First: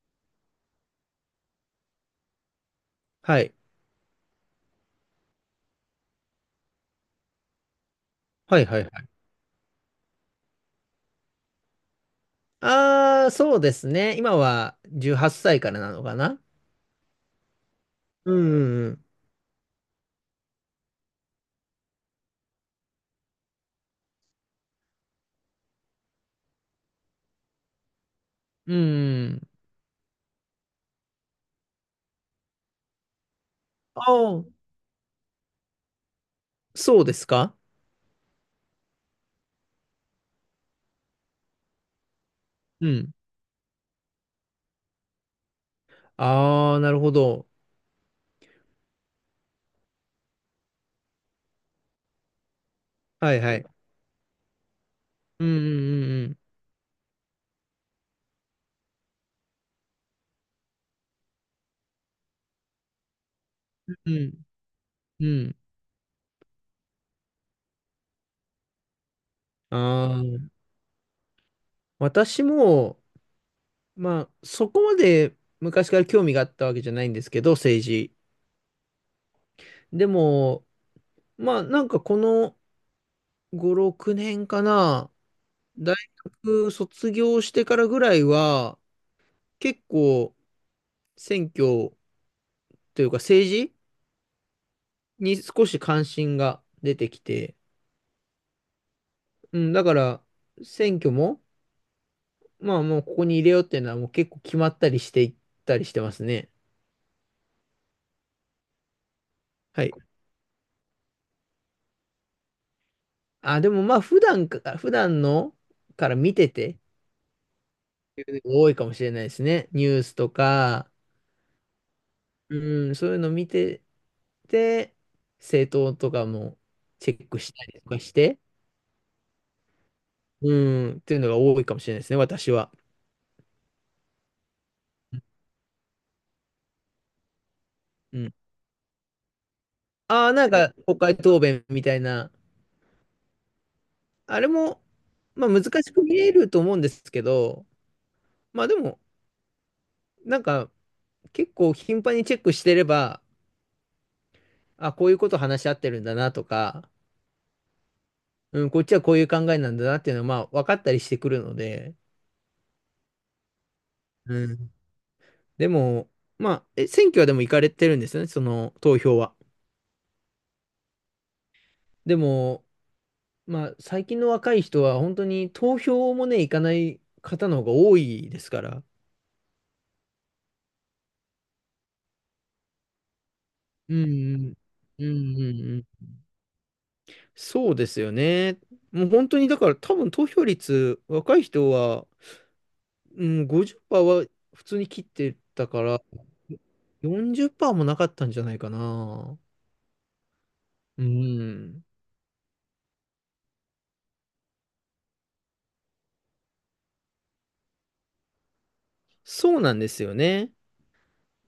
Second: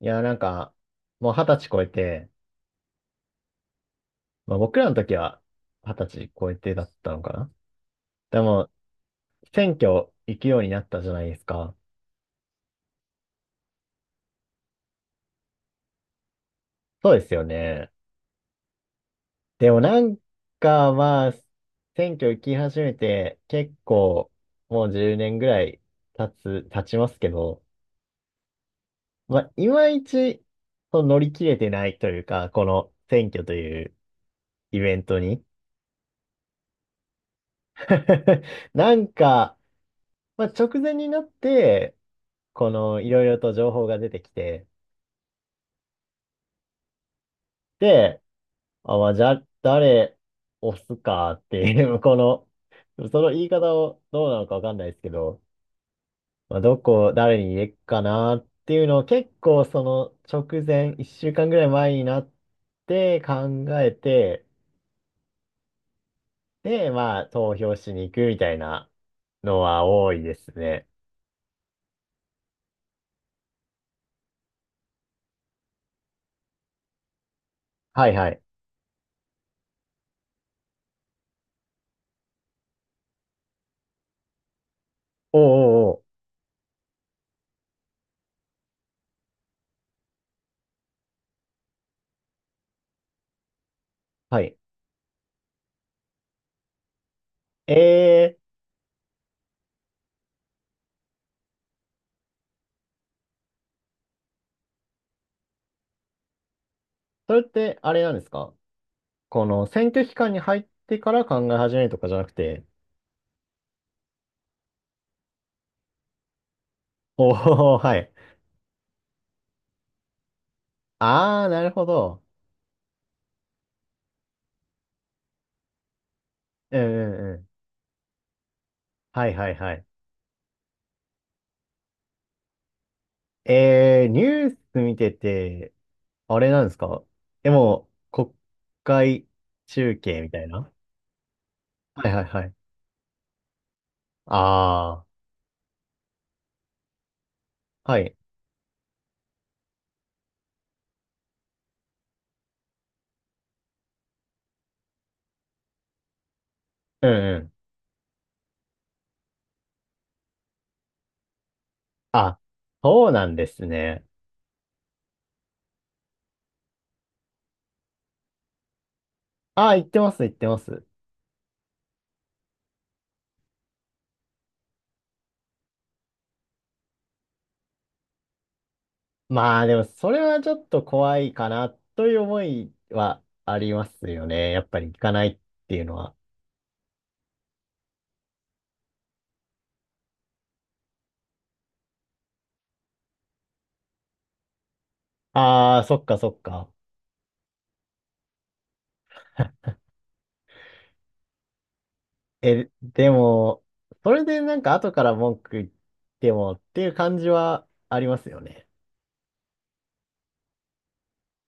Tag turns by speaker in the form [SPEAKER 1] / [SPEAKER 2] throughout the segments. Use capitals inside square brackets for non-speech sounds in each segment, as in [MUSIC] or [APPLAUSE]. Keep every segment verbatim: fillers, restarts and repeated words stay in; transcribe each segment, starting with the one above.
[SPEAKER 1] いや、なんか、もう二十歳超えて、
[SPEAKER 2] はい。
[SPEAKER 1] まあ僕らの時は二十歳超えてだったのかな。で
[SPEAKER 2] はい
[SPEAKER 1] も、
[SPEAKER 2] はいはい。
[SPEAKER 1] 選挙行くようになったじゃないですか。
[SPEAKER 2] ああ、そうですね。今はじゅうはっさいからなのかな。
[SPEAKER 1] そうですよね。
[SPEAKER 2] うんうん
[SPEAKER 1] でもなんか、まあ、選挙行き始めて結構もうじゅうねんぐらい経つ、経ちますけど、
[SPEAKER 2] うん。う
[SPEAKER 1] ま
[SPEAKER 2] ん。
[SPEAKER 1] あ、いまいちその乗り切れてないというか、この選挙という
[SPEAKER 2] ああ、
[SPEAKER 1] イベントに。
[SPEAKER 2] そうですか。
[SPEAKER 1] [LAUGHS] なんか、まあ、直前になって、こ
[SPEAKER 2] う
[SPEAKER 1] の、い
[SPEAKER 2] ん。
[SPEAKER 1] ろいろと情報が出てきて、
[SPEAKER 2] ああ、なるほど。
[SPEAKER 1] で、あ、まあ、じゃあ、誰押すかっていう、[LAUGHS] この、その
[SPEAKER 2] はい
[SPEAKER 1] 言い
[SPEAKER 2] は
[SPEAKER 1] 方
[SPEAKER 2] い。
[SPEAKER 1] をどうなのかわかんないですけど、
[SPEAKER 2] うんうん
[SPEAKER 1] まあ、どこ、誰に入れっかなっていうのを結構その直前、いっしゅうかんぐらい前になって考え
[SPEAKER 2] うんうん。
[SPEAKER 1] て、
[SPEAKER 2] うん。うん。
[SPEAKER 1] で、まあ、投票しに行くみたいなのは
[SPEAKER 2] あ
[SPEAKER 1] 多
[SPEAKER 2] あ、
[SPEAKER 1] いですね。
[SPEAKER 2] 私も、まあ、そこまで昔から興味があったわけじゃないんですけど、政
[SPEAKER 1] は
[SPEAKER 2] 治。
[SPEAKER 1] いはい。
[SPEAKER 2] でも、まあ、なんかこのご、ろくねんかな、
[SPEAKER 1] おうおうお
[SPEAKER 2] 大
[SPEAKER 1] う。
[SPEAKER 2] 学卒業してからぐらいは、結構、選挙というか政治
[SPEAKER 1] はい。
[SPEAKER 2] に少し関心が出てきて、
[SPEAKER 1] えー、
[SPEAKER 2] うん、だから選挙も、まあもうここに入れようっていうのはもう結構決まったりしていったりしてますね。
[SPEAKER 1] それってあれなんですか？この
[SPEAKER 2] は
[SPEAKER 1] 選
[SPEAKER 2] い。
[SPEAKER 1] 挙期間に入ってから考え始めるとかじゃなくて。
[SPEAKER 2] あ、でもまあ普段か、普段のから見てて、
[SPEAKER 1] おー、はい。
[SPEAKER 2] 多いかもしれないですね。ニュースとか、
[SPEAKER 1] あー、なるほど。
[SPEAKER 2] うん、そういうの見てて、政党とかも
[SPEAKER 1] うんう
[SPEAKER 2] チェッ
[SPEAKER 1] んう
[SPEAKER 2] ク
[SPEAKER 1] ん。
[SPEAKER 2] したりとかして、
[SPEAKER 1] はいはいはい。
[SPEAKER 2] うん、っていうのが多いかもしれないですね、私は。
[SPEAKER 1] えー、ニュース見てて、あれなんですか？でも、
[SPEAKER 2] うん。
[SPEAKER 1] 国会中継
[SPEAKER 2] あ
[SPEAKER 1] み
[SPEAKER 2] あ、
[SPEAKER 1] た
[SPEAKER 2] な
[SPEAKER 1] い
[SPEAKER 2] ん
[SPEAKER 1] な。
[SPEAKER 2] か国会答弁みたい
[SPEAKER 1] はいはい
[SPEAKER 2] な
[SPEAKER 1] はい。
[SPEAKER 2] あれも、
[SPEAKER 1] あ
[SPEAKER 2] まあ難しく見えると思うんですけど、
[SPEAKER 1] ー、はい。
[SPEAKER 2] まあでも、なんか結構頻繁にチェックしてれば、あ、こういうこと話し合ってるんだなとか、
[SPEAKER 1] うんうん。
[SPEAKER 2] うん、こっちはこういう考えなんだなっていうのはまあ分かったりしてくるので、
[SPEAKER 1] あ、そうなんですね。
[SPEAKER 2] うん。でも、まあ、え、選挙はでも行かれてるんですよね、その投票は。
[SPEAKER 1] あー、言ってます、言ってます。
[SPEAKER 2] でも、まあ最近の若い人は本当に投票もね、行かない方の方が多いですから。
[SPEAKER 1] まあでも、それはちょっと怖いかな、という思いはありま
[SPEAKER 2] う
[SPEAKER 1] すよね。
[SPEAKER 2] ん
[SPEAKER 1] やっぱり行
[SPEAKER 2] うん。う
[SPEAKER 1] かない
[SPEAKER 2] ん
[SPEAKER 1] っ
[SPEAKER 2] うん
[SPEAKER 1] ていうの
[SPEAKER 2] うん。
[SPEAKER 1] は。
[SPEAKER 2] そうですよね。もう本当にだから多分投票率若い人は、うん、ごじゅっパーセントは普通に切ってた
[SPEAKER 1] あ
[SPEAKER 2] か
[SPEAKER 1] あ、そ
[SPEAKER 2] ら
[SPEAKER 1] っかそっか。
[SPEAKER 2] よんじゅっパーセントもなかったんじゃないかな。うん。
[SPEAKER 1] え、でも、それでなんか後から文句言ってもっていう感じはありますよね。
[SPEAKER 2] そうなんですよね。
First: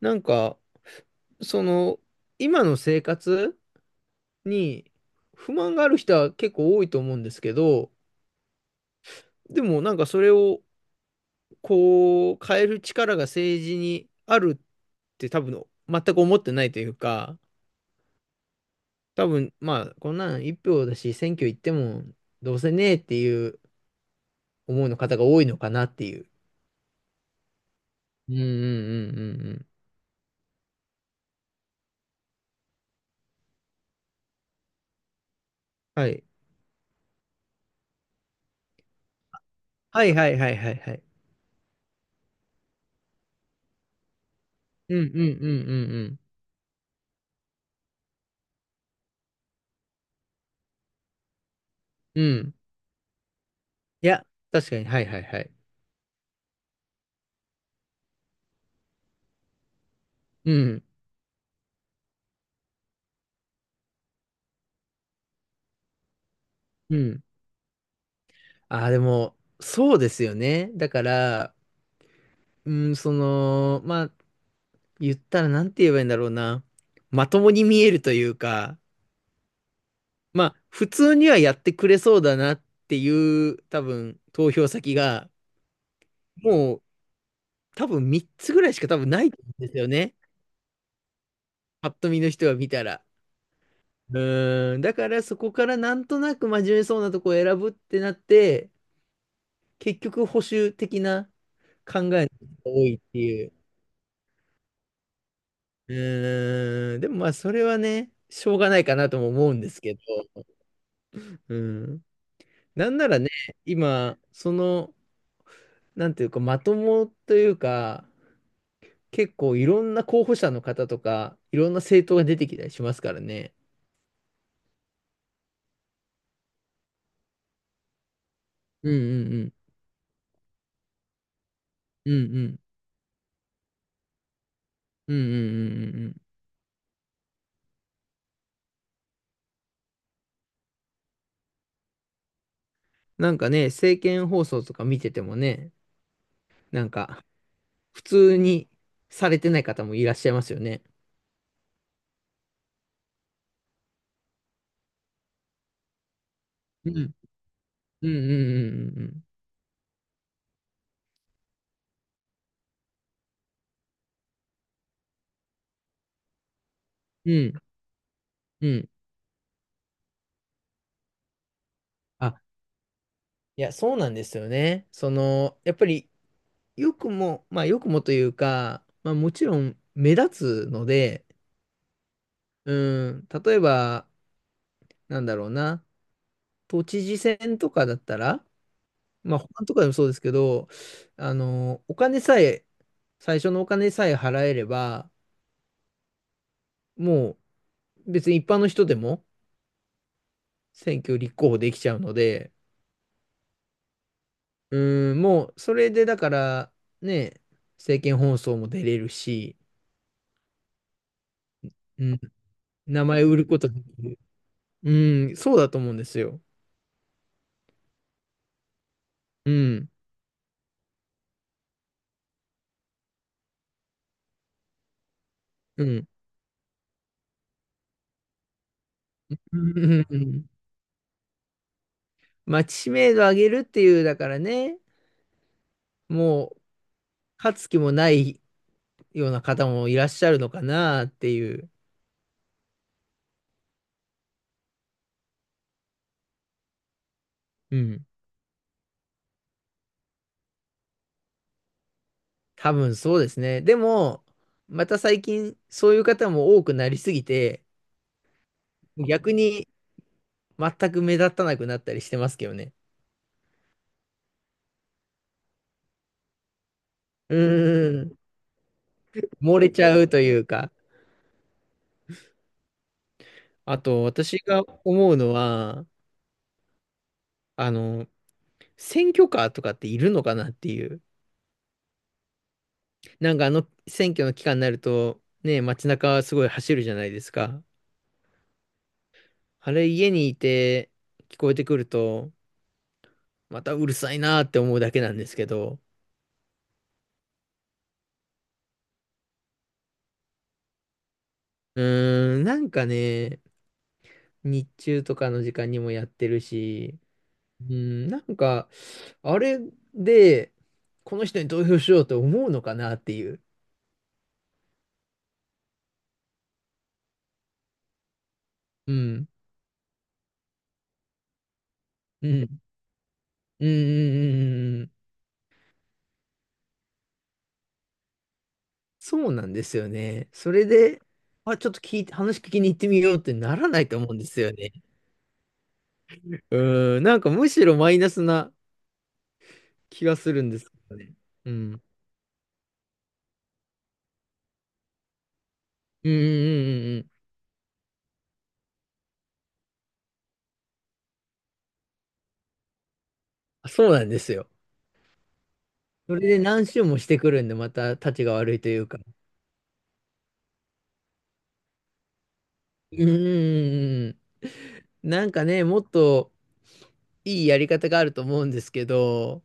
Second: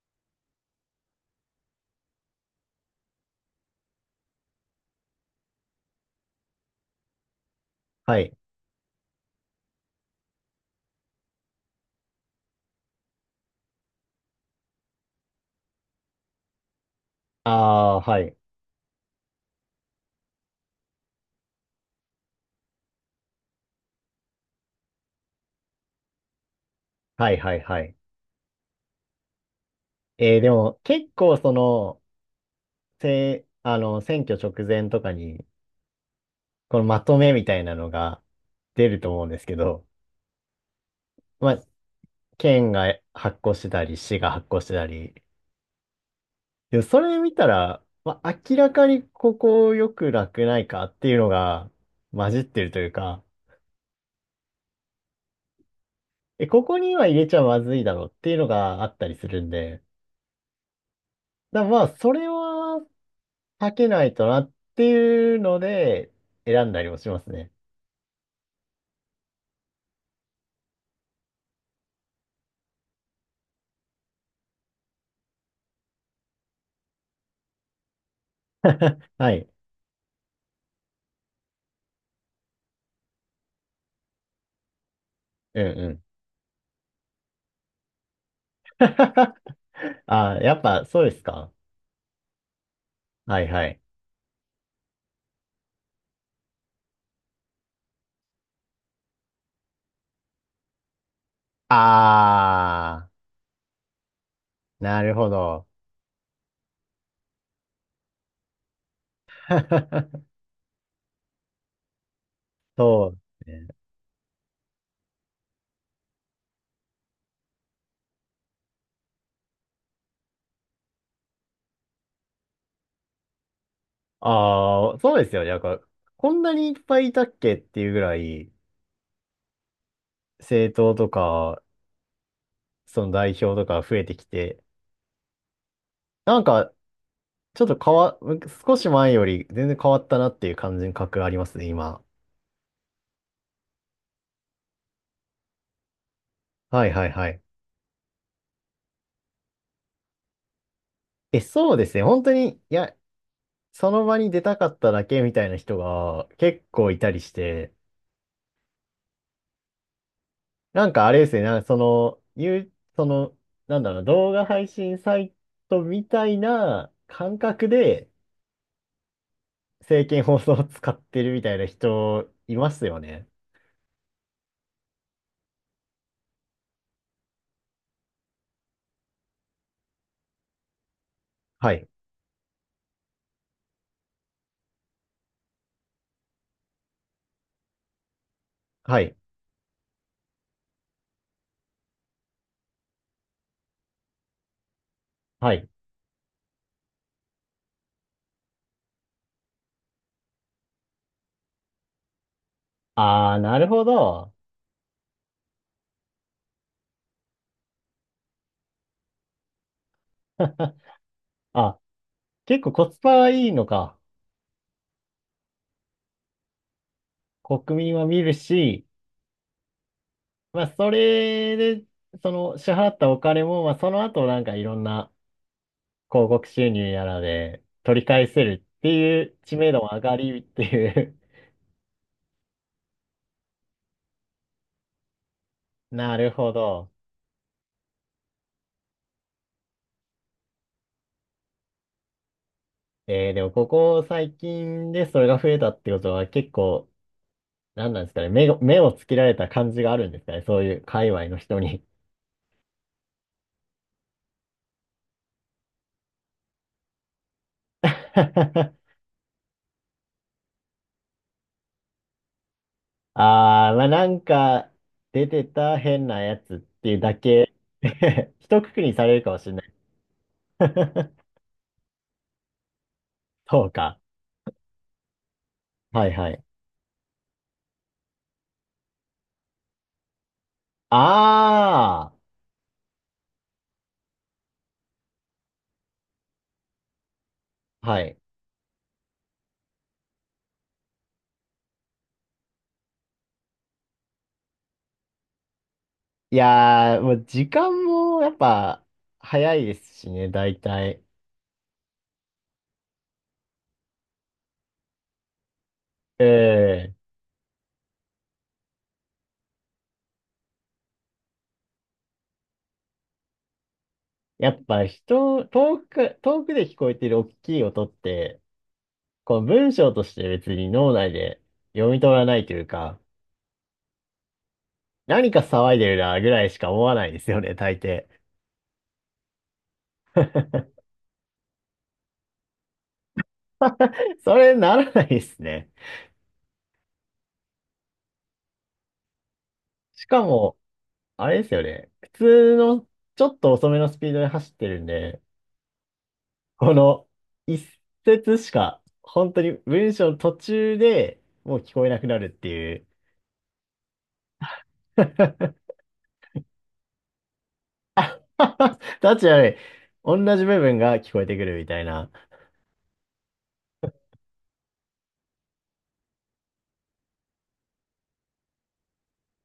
[SPEAKER 2] なんかその今の生活に不満がある人は結構多いと思うんですけど、
[SPEAKER 1] はい。
[SPEAKER 2] でもなんかそれをこう変える力が政治にあるって多分全く思ってないというか、
[SPEAKER 1] ああ、はい。
[SPEAKER 2] 多分、まあ、こんなんいっぴょうだし、選挙行っても、どうせねえっていう思いの方が多いのかなっていう。
[SPEAKER 1] はいはいはい。
[SPEAKER 2] うんうんうんうんうん。
[SPEAKER 1] えーでも結構その、せ、あの、選挙直前とかに、
[SPEAKER 2] はい。
[SPEAKER 1] このまとめみたいなのが出ると思うんですけど、
[SPEAKER 2] はいはいはいはいはい。
[SPEAKER 1] まあ、県が発行してたり、市が発行してた
[SPEAKER 2] うん
[SPEAKER 1] り、
[SPEAKER 2] うんうんうん
[SPEAKER 1] でもそれ見たら、まあ、明らかにここよくなくないかっていうのが
[SPEAKER 2] うん。
[SPEAKER 1] 混じ
[SPEAKER 2] う
[SPEAKER 1] っ
[SPEAKER 2] ん。
[SPEAKER 1] てるというか、
[SPEAKER 2] いや、確かに、はいはいはい。
[SPEAKER 1] え、ここには入れちゃまずいだろうっていうのがあったりするんで、
[SPEAKER 2] うん、
[SPEAKER 1] だからまあ、それは避けないとなっていうので、選んだり
[SPEAKER 2] う
[SPEAKER 1] もしま
[SPEAKER 2] ん。
[SPEAKER 1] すね。
[SPEAKER 2] ああ、でも、そうですよね。だから、うん、その、まあ、言ったらなんて言えばいいんだろうな。まともに見えるというか、
[SPEAKER 1] [LAUGHS] はい。
[SPEAKER 2] まあ、普通にはやってくれそうだなっていう、多分、投票先が、
[SPEAKER 1] うんうん。
[SPEAKER 2] もう多分みっつぐらいしか多
[SPEAKER 1] [LAUGHS]
[SPEAKER 2] 分ないんですよね。
[SPEAKER 1] あー、やっぱそうですか？
[SPEAKER 2] パッと見の人は見たら。
[SPEAKER 1] はいはい。
[SPEAKER 2] うーん。だからそこからなんとなく真面目そうなとこを選ぶってなって、結局保守的な人が多いっ
[SPEAKER 1] あ
[SPEAKER 2] ていう。
[SPEAKER 1] ー、なるほど。
[SPEAKER 2] うーん。でもまあそれはね、しょうがないかなとも思うんですけ
[SPEAKER 1] [LAUGHS]
[SPEAKER 2] ど。うん。なんな
[SPEAKER 1] そ
[SPEAKER 2] ら
[SPEAKER 1] う
[SPEAKER 2] ね、
[SPEAKER 1] ですね。
[SPEAKER 2] 今、その、なんていうか、まともというか、結構いろんな候補者の方とか、いろんな政党が出てきたりしますからね。
[SPEAKER 1] ああ、そうですよね。なんか、こんなにいっぱいいたっけっていうぐらい、
[SPEAKER 2] うんうんうん。
[SPEAKER 1] 政党とか、
[SPEAKER 2] うんうん。
[SPEAKER 1] その代表とか増えてきて、
[SPEAKER 2] うんうんうんうんうん。
[SPEAKER 1] なんか、ちょっと変わ、少し前より全然変わったなっていう感じの感覚ありますね、今。
[SPEAKER 2] なんかね、政見放送とか見ててもね、な
[SPEAKER 1] は
[SPEAKER 2] ん
[SPEAKER 1] いはい
[SPEAKER 2] か、
[SPEAKER 1] はい。
[SPEAKER 2] 普通にされてない方もいらっしゃいますよね。
[SPEAKER 1] え、そうですね。本当に、いや、その場に出たかっただけみたいな人が結構
[SPEAKER 2] う
[SPEAKER 1] いた
[SPEAKER 2] ん。
[SPEAKER 1] りして、
[SPEAKER 2] うんうん
[SPEAKER 1] なんかあれですね、なんかその、言う、その、なんだろう、動画配信サイトみたいな
[SPEAKER 2] うんう
[SPEAKER 1] 感
[SPEAKER 2] んうん。
[SPEAKER 1] 覚で
[SPEAKER 2] うんうん。
[SPEAKER 1] 政見放送を使ってるみたいな人
[SPEAKER 2] あ、
[SPEAKER 1] いますよね。
[SPEAKER 2] いや、そうなんですよね。その、やっぱり、よくも、まあ、よくもというか、まあ、もちろん目立つので、
[SPEAKER 1] はい。
[SPEAKER 2] うん、例えば、なんだろうな、都知事選とかだったら、
[SPEAKER 1] はい。
[SPEAKER 2] まあ、保管とかでもそうですけど、あの、お金さえ、最初のお金さえ払えれば、
[SPEAKER 1] はい。
[SPEAKER 2] もう別に一般の人でも選挙立候補できちゃうので、
[SPEAKER 1] あー、なるほど。
[SPEAKER 2] うん、もうそれでだから、ね、政見放送も出れるし、
[SPEAKER 1] [LAUGHS] あ、
[SPEAKER 2] うん、
[SPEAKER 1] 結構コス
[SPEAKER 2] 名前
[SPEAKER 1] パ
[SPEAKER 2] 売る
[SPEAKER 1] いい
[SPEAKER 2] こ
[SPEAKER 1] の
[SPEAKER 2] とで
[SPEAKER 1] か。
[SPEAKER 2] きる。うん、そうだと思うんですよ。
[SPEAKER 1] 国民は見るし、
[SPEAKER 2] うん、
[SPEAKER 1] まあ、それで、その支払ったお金も、まあ、その後なんかいろんな
[SPEAKER 2] うん。
[SPEAKER 1] 広告収入やらで取り返せるっていう知
[SPEAKER 2] うん
[SPEAKER 1] 名度
[SPEAKER 2] う
[SPEAKER 1] も上
[SPEAKER 2] ん
[SPEAKER 1] が
[SPEAKER 2] う
[SPEAKER 1] りっ
[SPEAKER 2] ん。
[SPEAKER 1] ていう。
[SPEAKER 2] まあ、知名度上げるっていう、だからね、
[SPEAKER 1] [LAUGHS] なる
[SPEAKER 2] も
[SPEAKER 1] ほ
[SPEAKER 2] う、
[SPEAKER 1] ど。
[SPEAKER 2] 勝つ気もないような方もいらっしゃるのかなっていう。
[SPEAKER 1] えー、でもここ最近でそれが増えたってことは結構、
[SPEAKER 2] う
[SPEAKER 1] なんなん
[SPEAKER 2] ん。
[SPEAKER 1] ですかね、目を目をつけられた感じがあるんですかね、そういう界隈の人に。
[SPEAKER 2] 多分そうですね。でも、また最近、そういう方も多くなりすぎて、
[SPEAKER 1] [LAUGHS]
[SPEAKER 2] 逆に全く目立たなくなったりしてますけどね。
[SPEAKER 1] ああ、まあなんか出てた変なやつっていうだ
[SPEAKER 2] う
[SPEAKER 1] け。
[SPEAKER 2] ーん、
[SPEAKER 1] [LAUGHS] 一括りにされるかもしれ
[SPEAKER 2] 漏
[SPEAKER 1] な
[SPEAKER 2] れ
[SPEAKER 1] い。
[SPEAKER 2] ちゃうというか。
[SPEAKER 1] [LAUGHS] そう
[SPEAKER 2] あ
[SPEAKER 1] か。
[SPEAKER 2] と、私が思うのは、
[SPEAKER 1] はいはい。
[SPEAKER 2] あの、選挙カーとかっているのかなっていう。
[SPEAKER 1] あ
[SPEAKER 2] なんかあの選挙の期間になると、ね、街中はすごい走るじゃないですか。
[SPEAKER 1] あ、はい。
[SPEAKER 2] あれ、家にいて聞こえてくると、またうるさいなって思うだけなんですけど。
[SPEAKER 1] いやー、もう時間もやっぱ早いですしね、大体。
[SPEAKER 2] うーん、なんかね、日中とかの時間にもやってる
[SPEAKER 1] ええ、
[SPEAKER 2] し、うん、なんか、あれで、この人に投票しようと思うのかなっていう。
[SPEAKER 1] やっぱ人、遠く、遠くで聞こえてる大きい音って、
[SPEAKER 2] うん、
[SPEAKER 1] この文章として別に脳内で読み取ら
[SPEAKER 2] う
[SPEAKER 1] な
[SPEAKER 2] ん、う
[SPEAKER 1] い
[SPEAKER 2] ん、
[SPEAKER 1] というか、
[SPEAKER 2] うん、うんうん。
[SPEAKER 1] 何か騒いでるなぐらいしか思わないですよね、大抵。
[SPEAKER 2] そうなんですよね。それで、あ、ちょっと聞いて、話聞きに行ってみようってならないと思うん
[SPEAKER 1] [LAUGHS]
[SPEAKER 2] で
[SPEAKER 1] そ
[SPEAKER 2] すよ
[SPEAKER 1] れ
[SPEAKER 2] ね。
[SPEAKER 1] ならないですね。
[SPEAKER 2] うん、なんかむしろマイナスな気
[SPEAKER 1] し
[SPEAKER 2] が
[SPEAKER 1] か
[SPEAKER 2] するん
[SPEAKER 1] も、
[SPEAKER 2] ですよね。
[SPEAKER 1] あれで
[SPEAKER 2] うん、
[SPEAKER 1] す
[SPEAKER 2] う
[SPEAKER 1] よ
[SPEAKER 2] ん、
[SPEAKER 1] ね。普通のちょっと遅めのスピードで走ってるんで、
[SPEAKER 2] うん、う
[SPEAKER 1] こ
[SPEAKER 2] んう
[SPEAKER 1] の
[SPEAKER 2] ん。
[SPEAKER 1] 一節しか、本当に文章の途中でもう聞こえなくなるっていう。
[SPEAKER 2] あ、そうなんですよ。
[SPEAKER 1] [LAUGHS] タ
[SPEAKER 2] それで何周もしてくるんで、また、たちが悪いというか。
[SPEAKER 1] ッチ悪い。同じ部分が聞こえてくるみたいな。
[SPEAKER 2] うん、うん、うんうん。なんかね、もっといいやり方があると思うんですけど、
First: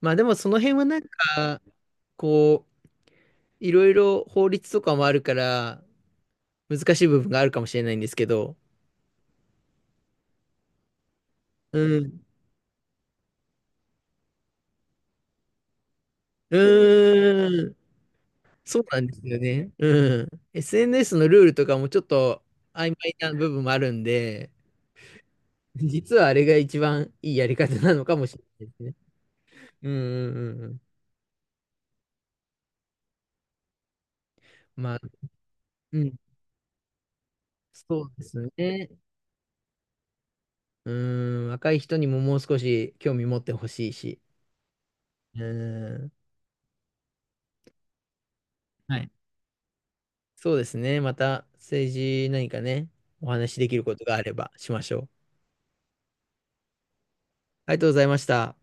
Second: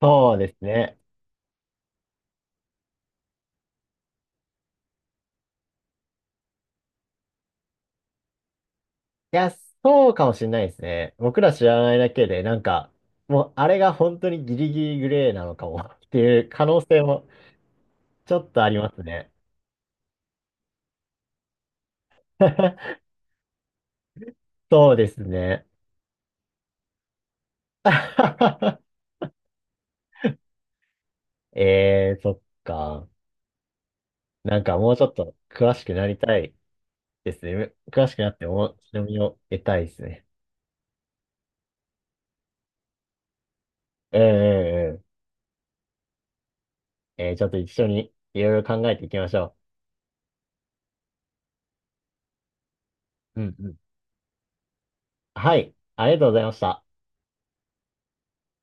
[SPEAKER 2] まあでも
[SPEAKER 1] そう
[SPEAKER 2] そ
[SPEAKER 1] です
[SPEAKER 2] の辺はな
[SPEAKER 1] ね。
[SPEAKER 2] んか、こう、いろいろ法律とかもあるから、難しい部分があるかもしれないんですけど、
[SPEAKER 1] いや、そうかもしれないですね。僕ら知
[SPEAKER 2] う
[SPEAKER 1] らないだ
[SPEAKER 2] ん。
[SPEAKER 1] けで、なんか、もうあれが本当にギリギリグレーなのかもっていう
[SPEAKER 2] う
[SPEAKER 1] 可能性も
[SPEAKER 2] ーん。
[SPEAKER 1] ちょっとあり
[SPEAKER 2] そう
[SPEAKER 1] ま
[SPEAKER 2] な
[SPEAKER 1] す
[SPEAKER 2] んです
[SPEAKER 1] ね。
[SPEAKER 2] よね。うん。エスエヌエス のルールとかもちょっと曖
[SPEAKER 1] [LAUGHS]
[SPEAKER 2] 昧な部分もあるんで、
[SPEAKER 1] そうですね。
[SPEAKER 2] 実はあれが一番いいやり方なのかもしれないですね。
[SPEAKER 1] [LAUGHS]
[SPEAKER 2] うんうんうんうん。
[SPEAKER 1] えー、そっか。なんかも
[SPEAKER 2] ま
[SPEAKER 1] う
[SPEAKER 2] あ、
[SPEAKER 1] ちょっと詳しく
[SPEAKER 2] う
[SPEAKER 1] な
[SPEAKER 2] ん。
[SPEAKER 1] りたいですね。
[SPEAKER 2] そ
[SPEAKER 1] 詳
[SPEAKER 2] う
[SPEAKER 1] しく
[SPEAKER 2] で
[SPEAKER 1] なっ
[SPEAKER 2] す
[SPEAKER 1] て面
[SPEAKER 2] ね。
[SPEAKER 1] 白みを得たいですね。
[SPEAKER 2] うーん、若い人にももう少し興味持ってほしい
[SPEAKER 1] う
[SPEAKER 2] し。
[SPEAKER 1] んうんう
[SPEAKER 2] うーん、
[SPEAKER 1] ん。えーちょっと一緒にいろいろ考え
[SPEAKER 2] は
[SPEAKER 1] てい
[SPEAKER 2] い。
[SPEAKER 1] きましょ
[SPEAKER 2] そうですね。また政治何かね、お
[SPEAKER 1] う。ん
[SPEAKER 2] 話し
[SPEAKER 1] うん。
[SPEAKER 2] で
[SPEAKER 1] う
[SPEAKER 2] き
[SPEAKER 1] ん。
[SPEAKER 2] ることがあればしましょう。
[SPEAKER 1] はい。ありがとうございました。
[SPEAKER 2] ありがとうございました。